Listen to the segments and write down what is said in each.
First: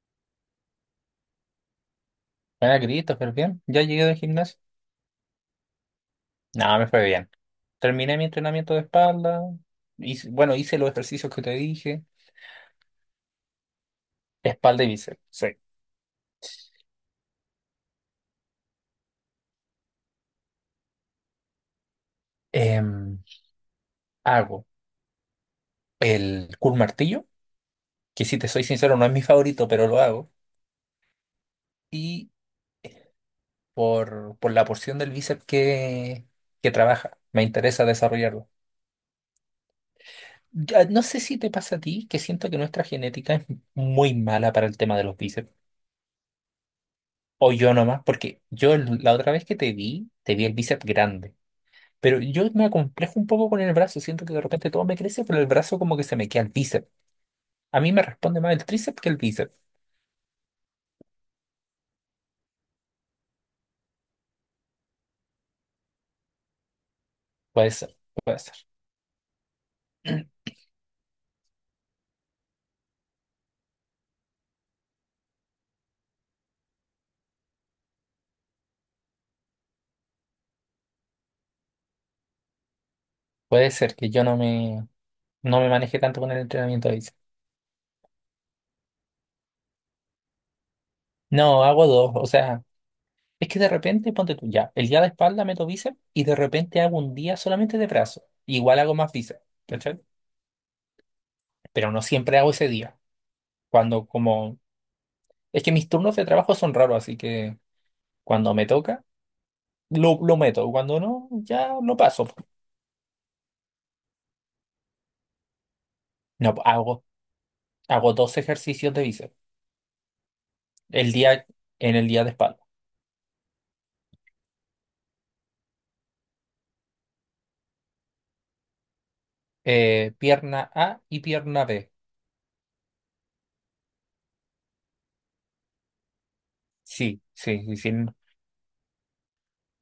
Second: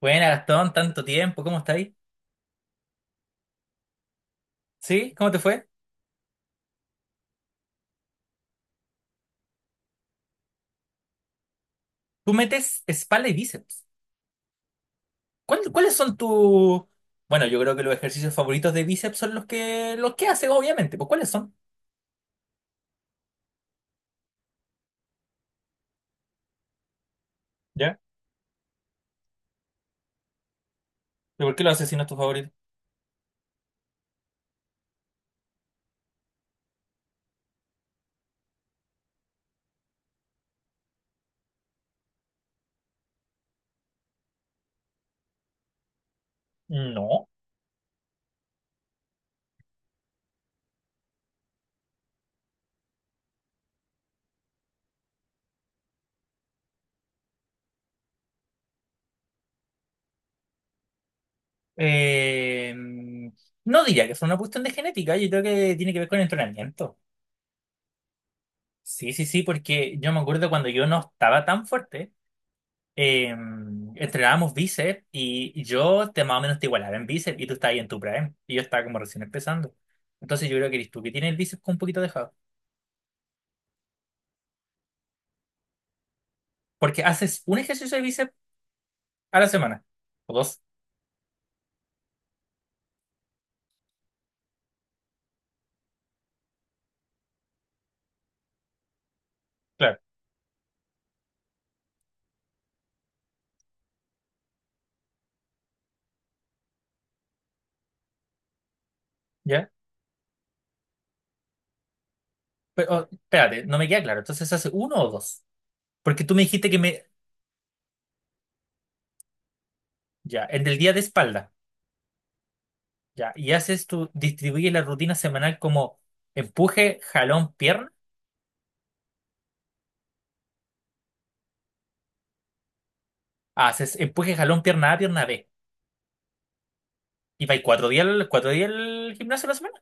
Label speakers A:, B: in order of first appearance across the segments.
A: Buena, Gastón, tanto tiempo, ¿cómo estás ahí?
B: Buena, Christopher, bien. Ya llegué del gimnasio.
A: ¿Sí? ¿Cómo te fue?
B: No, me fue bien. Terminé mi entrenamiento de espalda. Hice los ejercicios que te dije.
A: Tú metes espalda y bíceps.
B: Espalda y bíceps. Sí.
A: ¿Cuáles son tus? Bueno, yo creo que los ejercicios favoritos de bíceps son los que haces, obviamente. Pues, ¿cuáles son?
B: Em, hago el curl martillo,
A: ¿Ya?
B: que si te soy sincero, no es mi favorito, pero lo hago.
A: ¿Y por qué los haces si no es tu
B: Y
A: favorito?
B: por la porción del bíceps que trabaja, me interesa desarrollarlo. Ya, no sé si te pasa a ti, que siento que nuestra genética es muy mala para el tema de los bíceps.
A: No.
B: O yo nomás, porque la otra vez que te vi el bíceps grande. Pero yo me acomplejo un poco con el brazo, siento que de repente todo me crece, pero el brazo como que se me queda el bíceps. A mí me responde más el tríceps que el bíceps.
A: Eh, no diría que fue una cuestión de genética, yo creo que tiene que ver con el entrenamiento.
B: Puede ser, puede ser.
A: Sí, sí, sí, porque yo me acuerdo cuando yo no estaba tan fuerte. eh, Entrenábamos bíceps y yo te más o menos te igualaba en bíceps, y tú estabas ahí en tu prime y yo estaba como recién empezando. Entonces yo creo que eres tú que tienes el bíceps con un poquito dejado.
B: Puede ser que yo no me, no me maneje tanto con el entrenamiento de
A: Porque
B: bíceps.
A: haces un ejercicio de bíceps a la semana. O dos,
B: No, hago dos, o sea, es que de repente ponte tú ya, el día de espalda meto bíceps y de repente hago un día solamente de brazo. Igual hago más bíceps, ¿cachai?
A: claro.
B: Pero no siempre hago ese día. Cuando como, es que mis turnos de trabajo son raros, así que cuando me toca,
A: ¿Ya?
B: lo meto. Cuando no, ya lo paso.
A: Pero, oh, espérate, no me queda claro. Entonces haces uno o dos. Porque tú me
B: No,
A: dijiste que me.
B: hago Hago dos ejercicios de bíceps
A: Ya, en el del día de
B: el día,
A: espalda.
B: en el día de espalda.
A: Ya, y haces tu. Distribuyes la rutina semanal como empuje, jalón, pierna.
B: Pierna A y pierna B.
A: Ah, haces empuje, jalón, pierna A, pierna B.
B: Sí,
A: Y vais
B: sí, sí,
A: cuatro
B: sí.
A: días, 4 días al gimnasio a la semana.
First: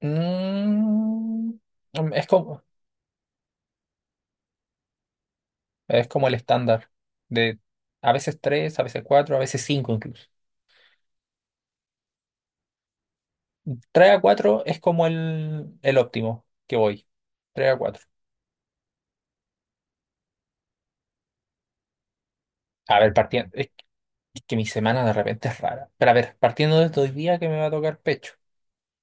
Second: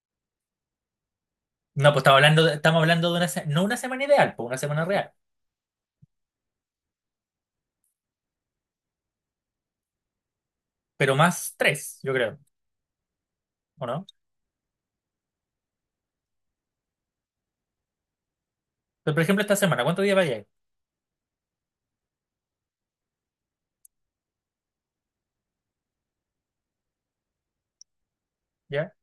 B: Mm,
A: No, pues estamos
B: es
A: hablando,
B: como,
A: estamos hablando de una, no una semana ideal, pues una semana real,
B: es como el estándar de a veces tres, a veces cuatro, a veces cinco incluso.
A: pero más tres, yo creo, ¿o no?
B: Tres a cuatro es como el óptimo que voy. Tres a cuatro.
A: Pero, por ejemplo, esta semana, ¿cuántos días va a llegar?
B: A ver, partiendo. Es que mi semana de repente es rara. Pero a ver, partiendo de hoy día que me va a tocar pecho.
A: ¿Ya?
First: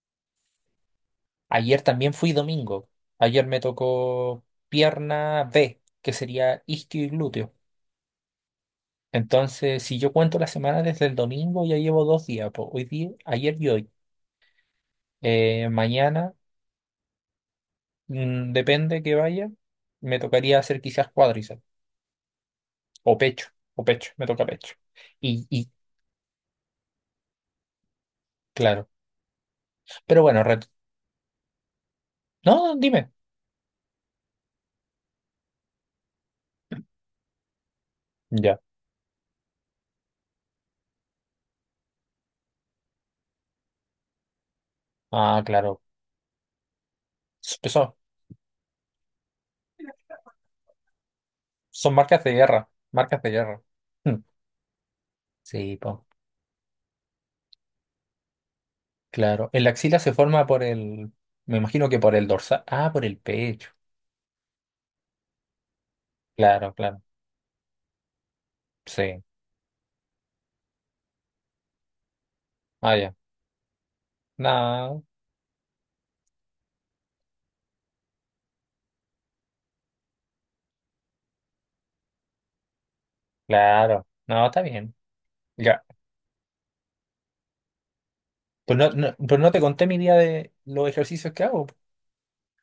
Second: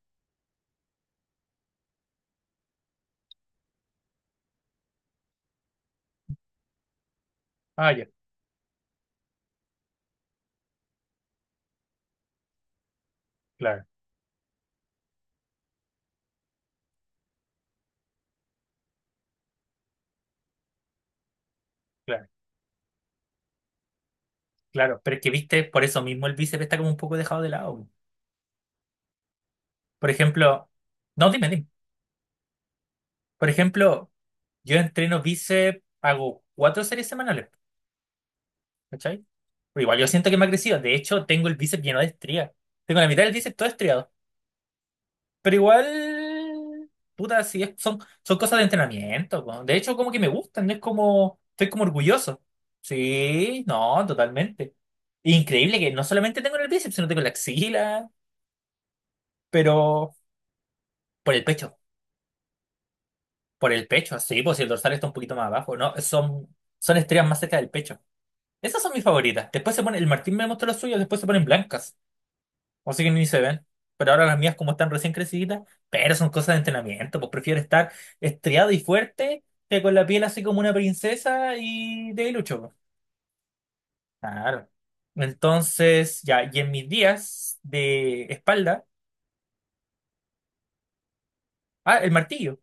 B: Ayer también fui domingo. Ayer me tocó pierna B, que sería isquio y glúteo.
A: Ah, ya,
B: Entonces, si yo cuento la semana desde el domingo, ya llevo dos días, po. Hoy día, ayer y
A: claro,
B: hoy. Mañana, depende que vaya, me tocaría hacer quizás cuádriceps
A: claro,
B: o pecho, me toca pecho.
A: claro. Pero es que,
B: Y,
A: viste,
B: y
A: por eso mismo el bíceps está como un poco dejado de lado, pues.
B: claro.
A: Por
B: Pero bueno,
A: ejemplo, no, dime, dime.
B: no, dime.
A: Por ejemplo, yo entreno bíceps, hago 4 series semanales,
B: Ya.
A: ¿cachai? Pero igual yo siento que me ha crecido. De hecho, tengo el bíceps lleno de estrías. Tengo la mitad del bíceps todo estriado.
B: Ah,
A: Pero
B: claro.
A: igual, puta, sí,
B: Son,
A: son, son cosas de entrenamiento, po. De hecho, como que me gustan, no es como, estoy como
B: son marcas de
A: orgulloso.
B: guerra, marcas de guerra.
A: Sí, no, totalmente.
B: Sí,
A: Increíble que
B: pues.
A: no solamente tengo en el bíceps, sino tengo en la axila,
B: Claro, el axila
A: pero
B: se forma
A: por el
B: me
A: pecho,
B: imagino que por el dorsal, ah, por el
A: por
B: pecho,
A: el pecho, sí, pues si el dorsal está un poquito más abajo, ¿no? Son,
B: claro,
A: son
B: claro,
A: estrellas más cerca del pecho. Esas son mis
B: sí,
A: favoritas. Después se pone, el Martín me mostró las suyas, después se ponen blancas. O
B: ah,
A: sea que
B: ya,
A: ni se ven. Pero ahora las mías, como están
B: no,
A: recién creciditas, pero son cosas de entrenamiento. Pues prefiero estar estriado y fuerte que con la piel así como una princesa y de lucho, pues.
B: claro, no, está
A: Claro.
B: bien, ya,
A: Entonces, ya, y en mis días de
B: pues
A: espalda.
B: no, no, pero no te conté mi día de los ejercicios que hago,
A: Ah, el martillo.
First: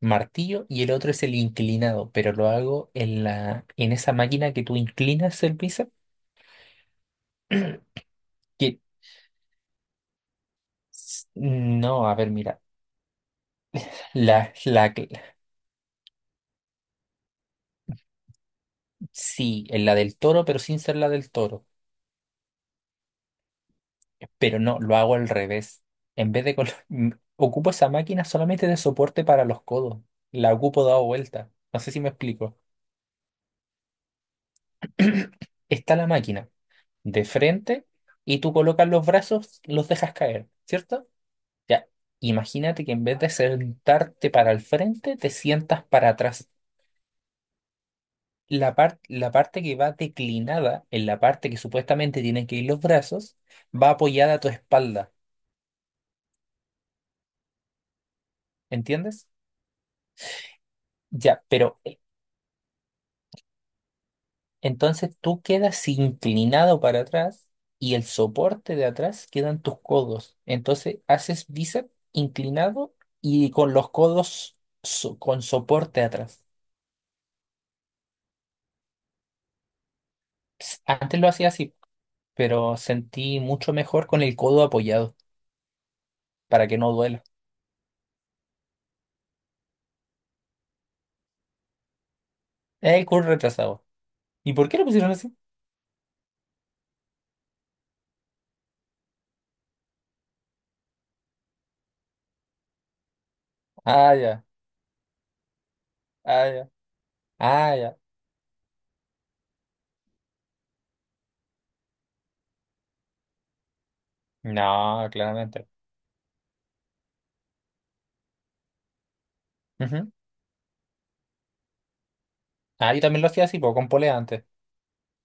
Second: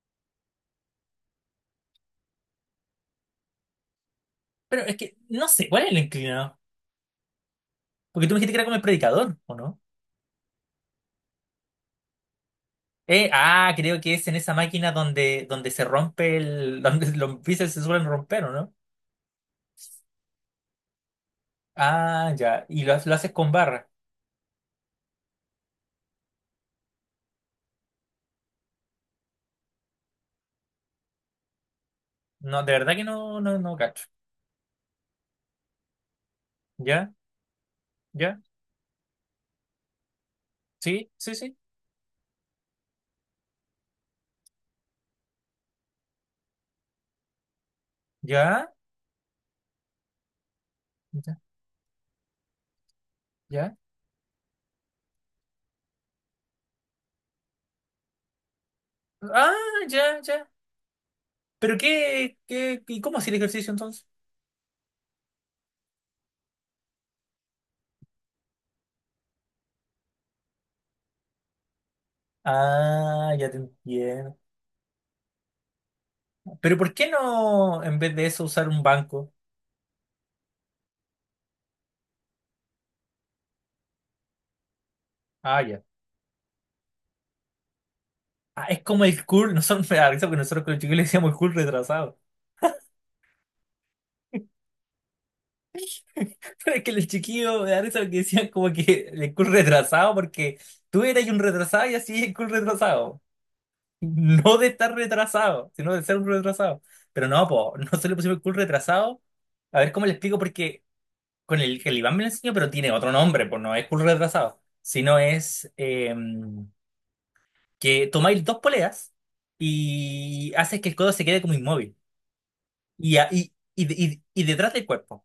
B: martillo y el otro es el inclinado, pero lo hago en en esa máquina que tú
A: Pero es que
B: inclinas
A: no
B: el
A: sé, ¿cuál es
B: bíceps,
A: el inclinado? Porque tú me dijiste que era como
B: que,
A: el predicador, ¿o no?
B: no, a ver, mira,
A: Creo que es en esa
B: la, la,
A: máquina donde, se rompe el donde los bíceps se suelen romper, ¿o no?
B: sí, en la del toro, pero sin ser la del toro.
A: Ah, ya. Y lo haces con barra.
B: Pero no, lo hago al revés. En vez de... colo- Ocupo esa máquina solamente de soporte para los codos. La ocupo dado vuelta. No sé si me explico.
A: No, de verdad que no, no, no cacho.
B: Está la máquina
A: Ya,
B: de frente y
A: ya,
B: tú colocas los brazos, los dejas caer, ¿cierto?
A: sí, sí, sí,
B: Ya, imagínate que en vez de sentarte para el frente, te sientas para atrás.
A: ya,
B: La parte que va declinada, en la
A: ya,
B: parte que supuestamente tienen que ir los brazos,
A: ya.
B: va apoyada a tu espalda, ¿entiendes?
A: Ah, ya, ya.
B: Ya, pero
A: ¿Pero qué, qué, y cómo hacía el ejercicio entonces?
B: entonces tú quedas inclinado para atrás y el soporte de atrás quedan tus codos. Entonces haces bíceps inclinado
A: Ah, ya
B: y
A: te
B: con los
A: entiendo.
B: codos con soporte atrás.
A: Pero ¿por qué no, en vez de eso, usar un banco?
B: Antes lo hacía así, pero sentí mucho mejor con el codo apoyado
A: Ah, ya.
B: para que no duela.
A: Ah, es como el cool, nosotros me da risa porque nosotros con el chiquillo le decíamos el cool retrasado.
B: Es el curl retrasado. ¿Y por qué lo pusieron así?
A: Pero es que el chiquillo me da risa porque decían como que el cool retrasado porque tú eras un retrasado y así el cool retrasado.
B: Ah, ya,
A: No de estar retrasado, sino de ser un
B: ah, ya,
A: retrasado. Pero no, po,
B: ah,
A: no
B: ya.
A: se le pusimos el cool retrasado. A ver cómo le explico, porque con el que el Iván me lo enseñó, pero tiene otro nombre, pues no es cool retrasado,
B: No,
A: sino
B: claramente.
A: es que tomáis dos poleas
B: Ujú.
A: y haces que el codo se quede como inmóvil
B: Ah, yo
A: y,
B: también lo hacía así, po, con polea
A: y
B: antes.
A: detrás del cuerpo.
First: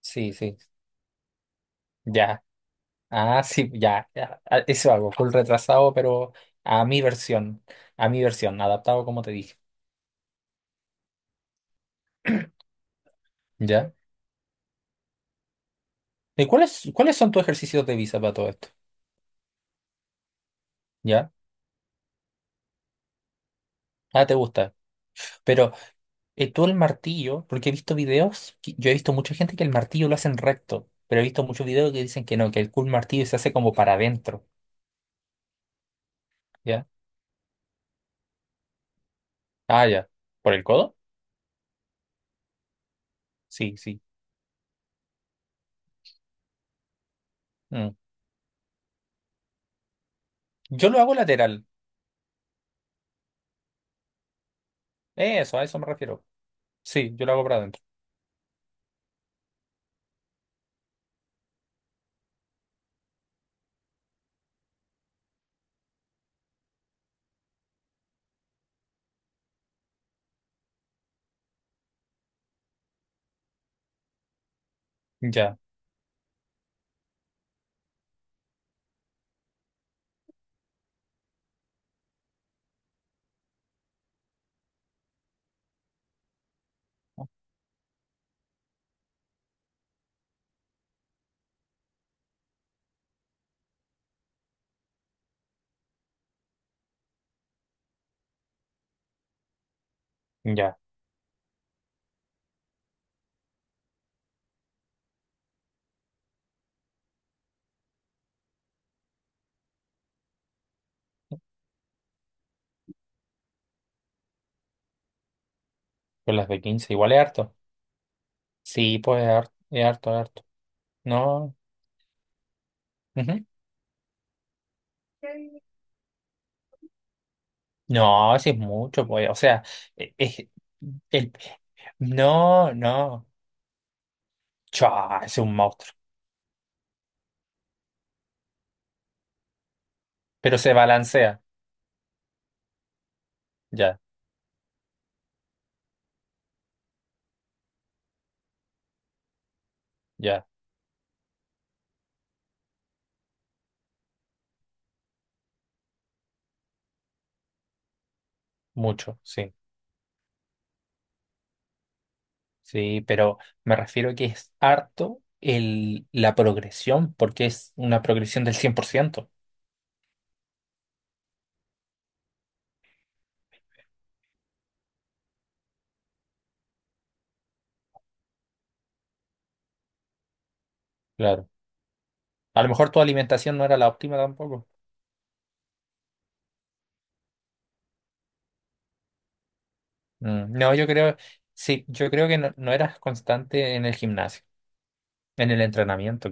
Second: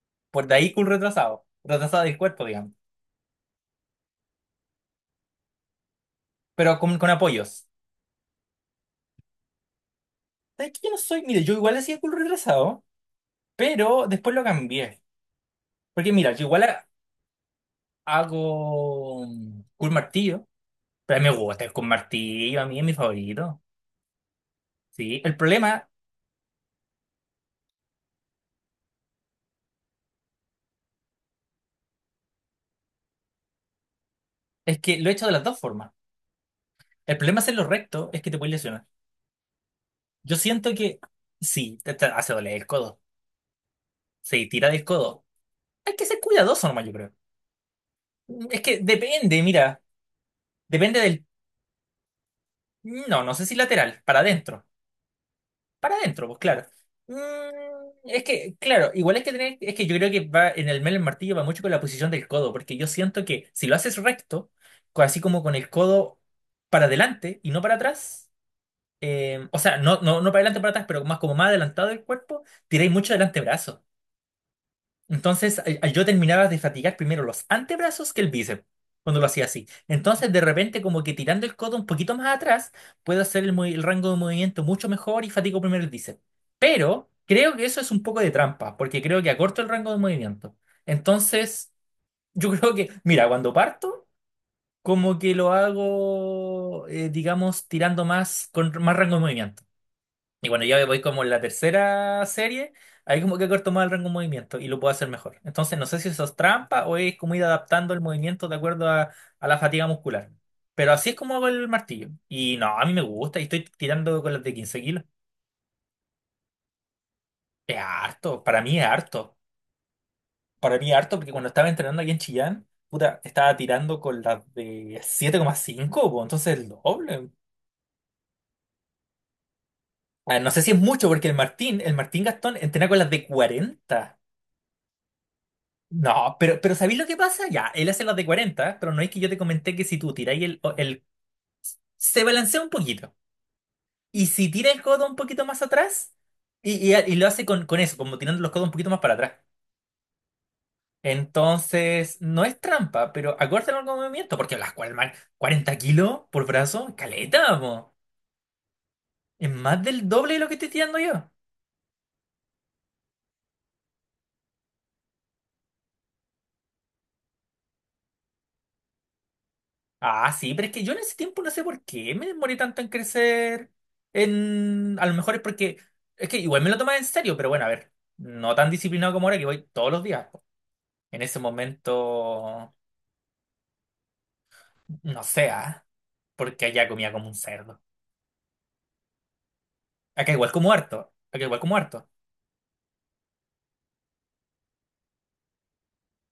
B: Sí,
A: Por de
B: sí.
A: ahí cool retrasado, retrasado del
B: Ya.
A: cuerpo, digamos,
B: Ah, sí, ya, ya, ah, eso hago, full retrasado, pero
A: pero
B: a mi
A: con
B: versión,
A: apoyos.
B: a mi versión, adaptado como te dije,
A: ¿Sabes que yo no soy? Mire, yo igual hacía cool retrasado,
B: ¿ya?
A: pero después lo cambié. Porque mira, yo igual
B: Cuáles son tus ejercicios de visa para todo esto?
A: hago un martillo. Pero a mí
B: ¿Ya?
A: me gusta el con martillo, a mí es mi favorito.
B: Ah, te gusta.
A: Sí, el
B: Pero
A: problema
B: tú el martillo, porque he visto videos, yo he visto mucha gente que el martillo lo hacen recto, pero he visto muchos videos que dicen que no, que el cool martillo se hace como para adentro,
A: es que lo he hecho de las dos formas.
B: ¿ya?
A: El problema es hacerlo recto, es que te puedes lesionar.
B: Ah, ya.
A: Yo
B: ¿Por el
A: siento
B: codo?
A: que sí, te hace doler el codo.
B: Sí, sí.
A: Sí, tira del codo. Hay que ser cuidadoso nomás, yo creo.
B: Mm.
A: Es que depende, mira,
B: Yo
A: depende
B: lo hago
A: del.
B: lateral,
A: No, no sé si lateral, para adentro.
B: eso, a eso me
A: Para
B: refiero.
A: adentro, pues claro.
B: Sí,
A: Mm,
B: yo lo hago para adentro.
A: es que, claro, igual hay que tener, es que yo creo que va en el mero martillo va mucho con la posición del codo, porque yo siento que si lo haces recto, así como con el codo para adelante y no para atrás, o sea, no, no, no para adelante para atrás, pero más como más adelantado el cuerpo, tiráis mucho del antebrazo. Entonces,
B: Ya,
A: yo terminaba de fatigar primero los antebrazos que el bíceps cuando lo hacía así. Entonces, de repente, como que tirando el codo un poquito más atrás, puedo hacer el, el rango de movimiento mucho mejor y fatigo primero el bíceps. Pero creo que eso es un poco de trampa, porque creo que acorto el rango de movimiento. Entonces, yo creo que, mira, cuando parto, como que lo hago, digamos, tirando más con más rango de movimiento. Y bueno,
B: ya.
A: ya voy como en la tercera serie, ahí como que corto más el rango de movimiento y lo puedo hacer mejor. Entonces, no sé si eso es trampa o es como ir adaptando el movimiento de acuerdo a la fatiga muscular. Pero así es como hago el martillo. Y no, a mí me gusta y estoy tirando con las de 15 kilos.
B: Con las de 15 igual es harto.
A: Es harto, para mí es
B: Sí, pues
A: harto.
B: es harto, harto.
A: Para mí es harto porque cuando
B: No,
A: estaba entrenando aquí en Chillán, puta,
B: ujú.
A: estaba tirando con las de 7,5, po, entonces el doble.
B: No, sí es mucho, pues. O sea,
A: Ah,
B: es,
A: no sé si es mucho porque
B: el,
A: el Martín Gastón
B: no,
A: entrena con las de
B: no.
A: 40.
B: Chua, es un monstruo.
A: No, pero ¿sabéis lo que pasa? Ya, él hace las de 40 pero no es que yo te comenté que si tú tiráis
B: Pero
A: el,
B: se
A: el.
B: balancea.
A: Se balancea un poquito.
B: Ya,
A: Y si tira el codo un poquito más atrás, y lo hace con eso, como tirando los codos un poquito más para atrás.
B: ya.
A: Entonces, no es trampa, pero acórtalo al movimiento, porque las man, 40 kilos por brazo, caleta, po.
B: Mucho,
A: Es
B: sí.
A: más del doble de lo que estoy tirando yo.
B: Sí, pero me refiero a que es harto la progresión, porque es una progresión del 100%.
A: Ah, sí, pero es que yo en ese tiempo no sé por qué me demoré tanto en crecer. En. A lo mejor es porque. Es que igual me lo tomaba en serio, pero bueno, a ver. No tan disciplinado como ahora que voy todos los días, po. En ese
B: Claro. A lo
A: momento.
B: mejor tu alimentación no era la óptima tampoco.
A: No sé, ah, porque allá comía como un cerdo. Acá igual como
B: No, yo
A: harto.
B: creo,
A: Acá igual como
B: sí,
A: harto.
B: yo creo que no, no eras constante en el gimnasio, en el entrenamiento,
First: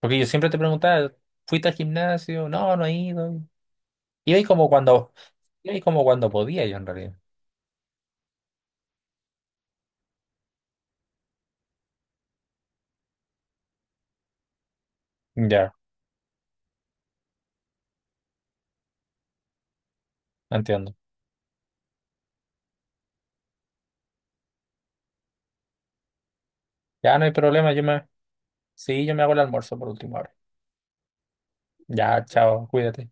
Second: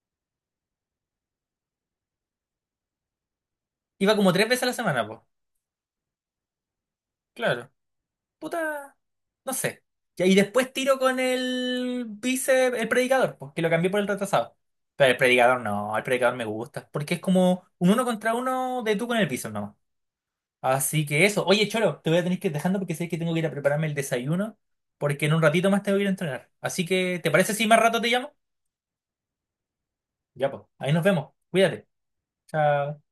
B: porque yo siempre te preguntaba, ¿fuiste al gimnasio? No, no he ido.
A: Iba como
B: Iba y
A: 3 veces a
B: como
A: la semana,
B: cuando,
A: pues.
B: iba y como cuando podía yo en realidad.
A: Claro, puta, no sé. Ya, y después tiro con el vice, el predicador, pues, que lo cambié por el retrasado. Pero el predicador
B: Ya,
A: no, el predicador me gusta, porque es como un uno contra uno de tú con el piso no.
B: entiendo.
A: Así que eso. Oye, Cholo, te voy a tener que ir dejando porque sé que tengo que ir a prepararme el desayuno, porque en un ratito más tengo que ir a entrenar. Así
B: Ya
A: que,
B: no
A: ¿te
B: hay
A: parece si
B: problema,
A: más rato te llamo?
B: sí, yo me hago el almuerzo por última hora.
A: Ya, pues, ahí nos vemos. Cuídate.
B: Ya, chao,
A: Chao.
B: cuídate.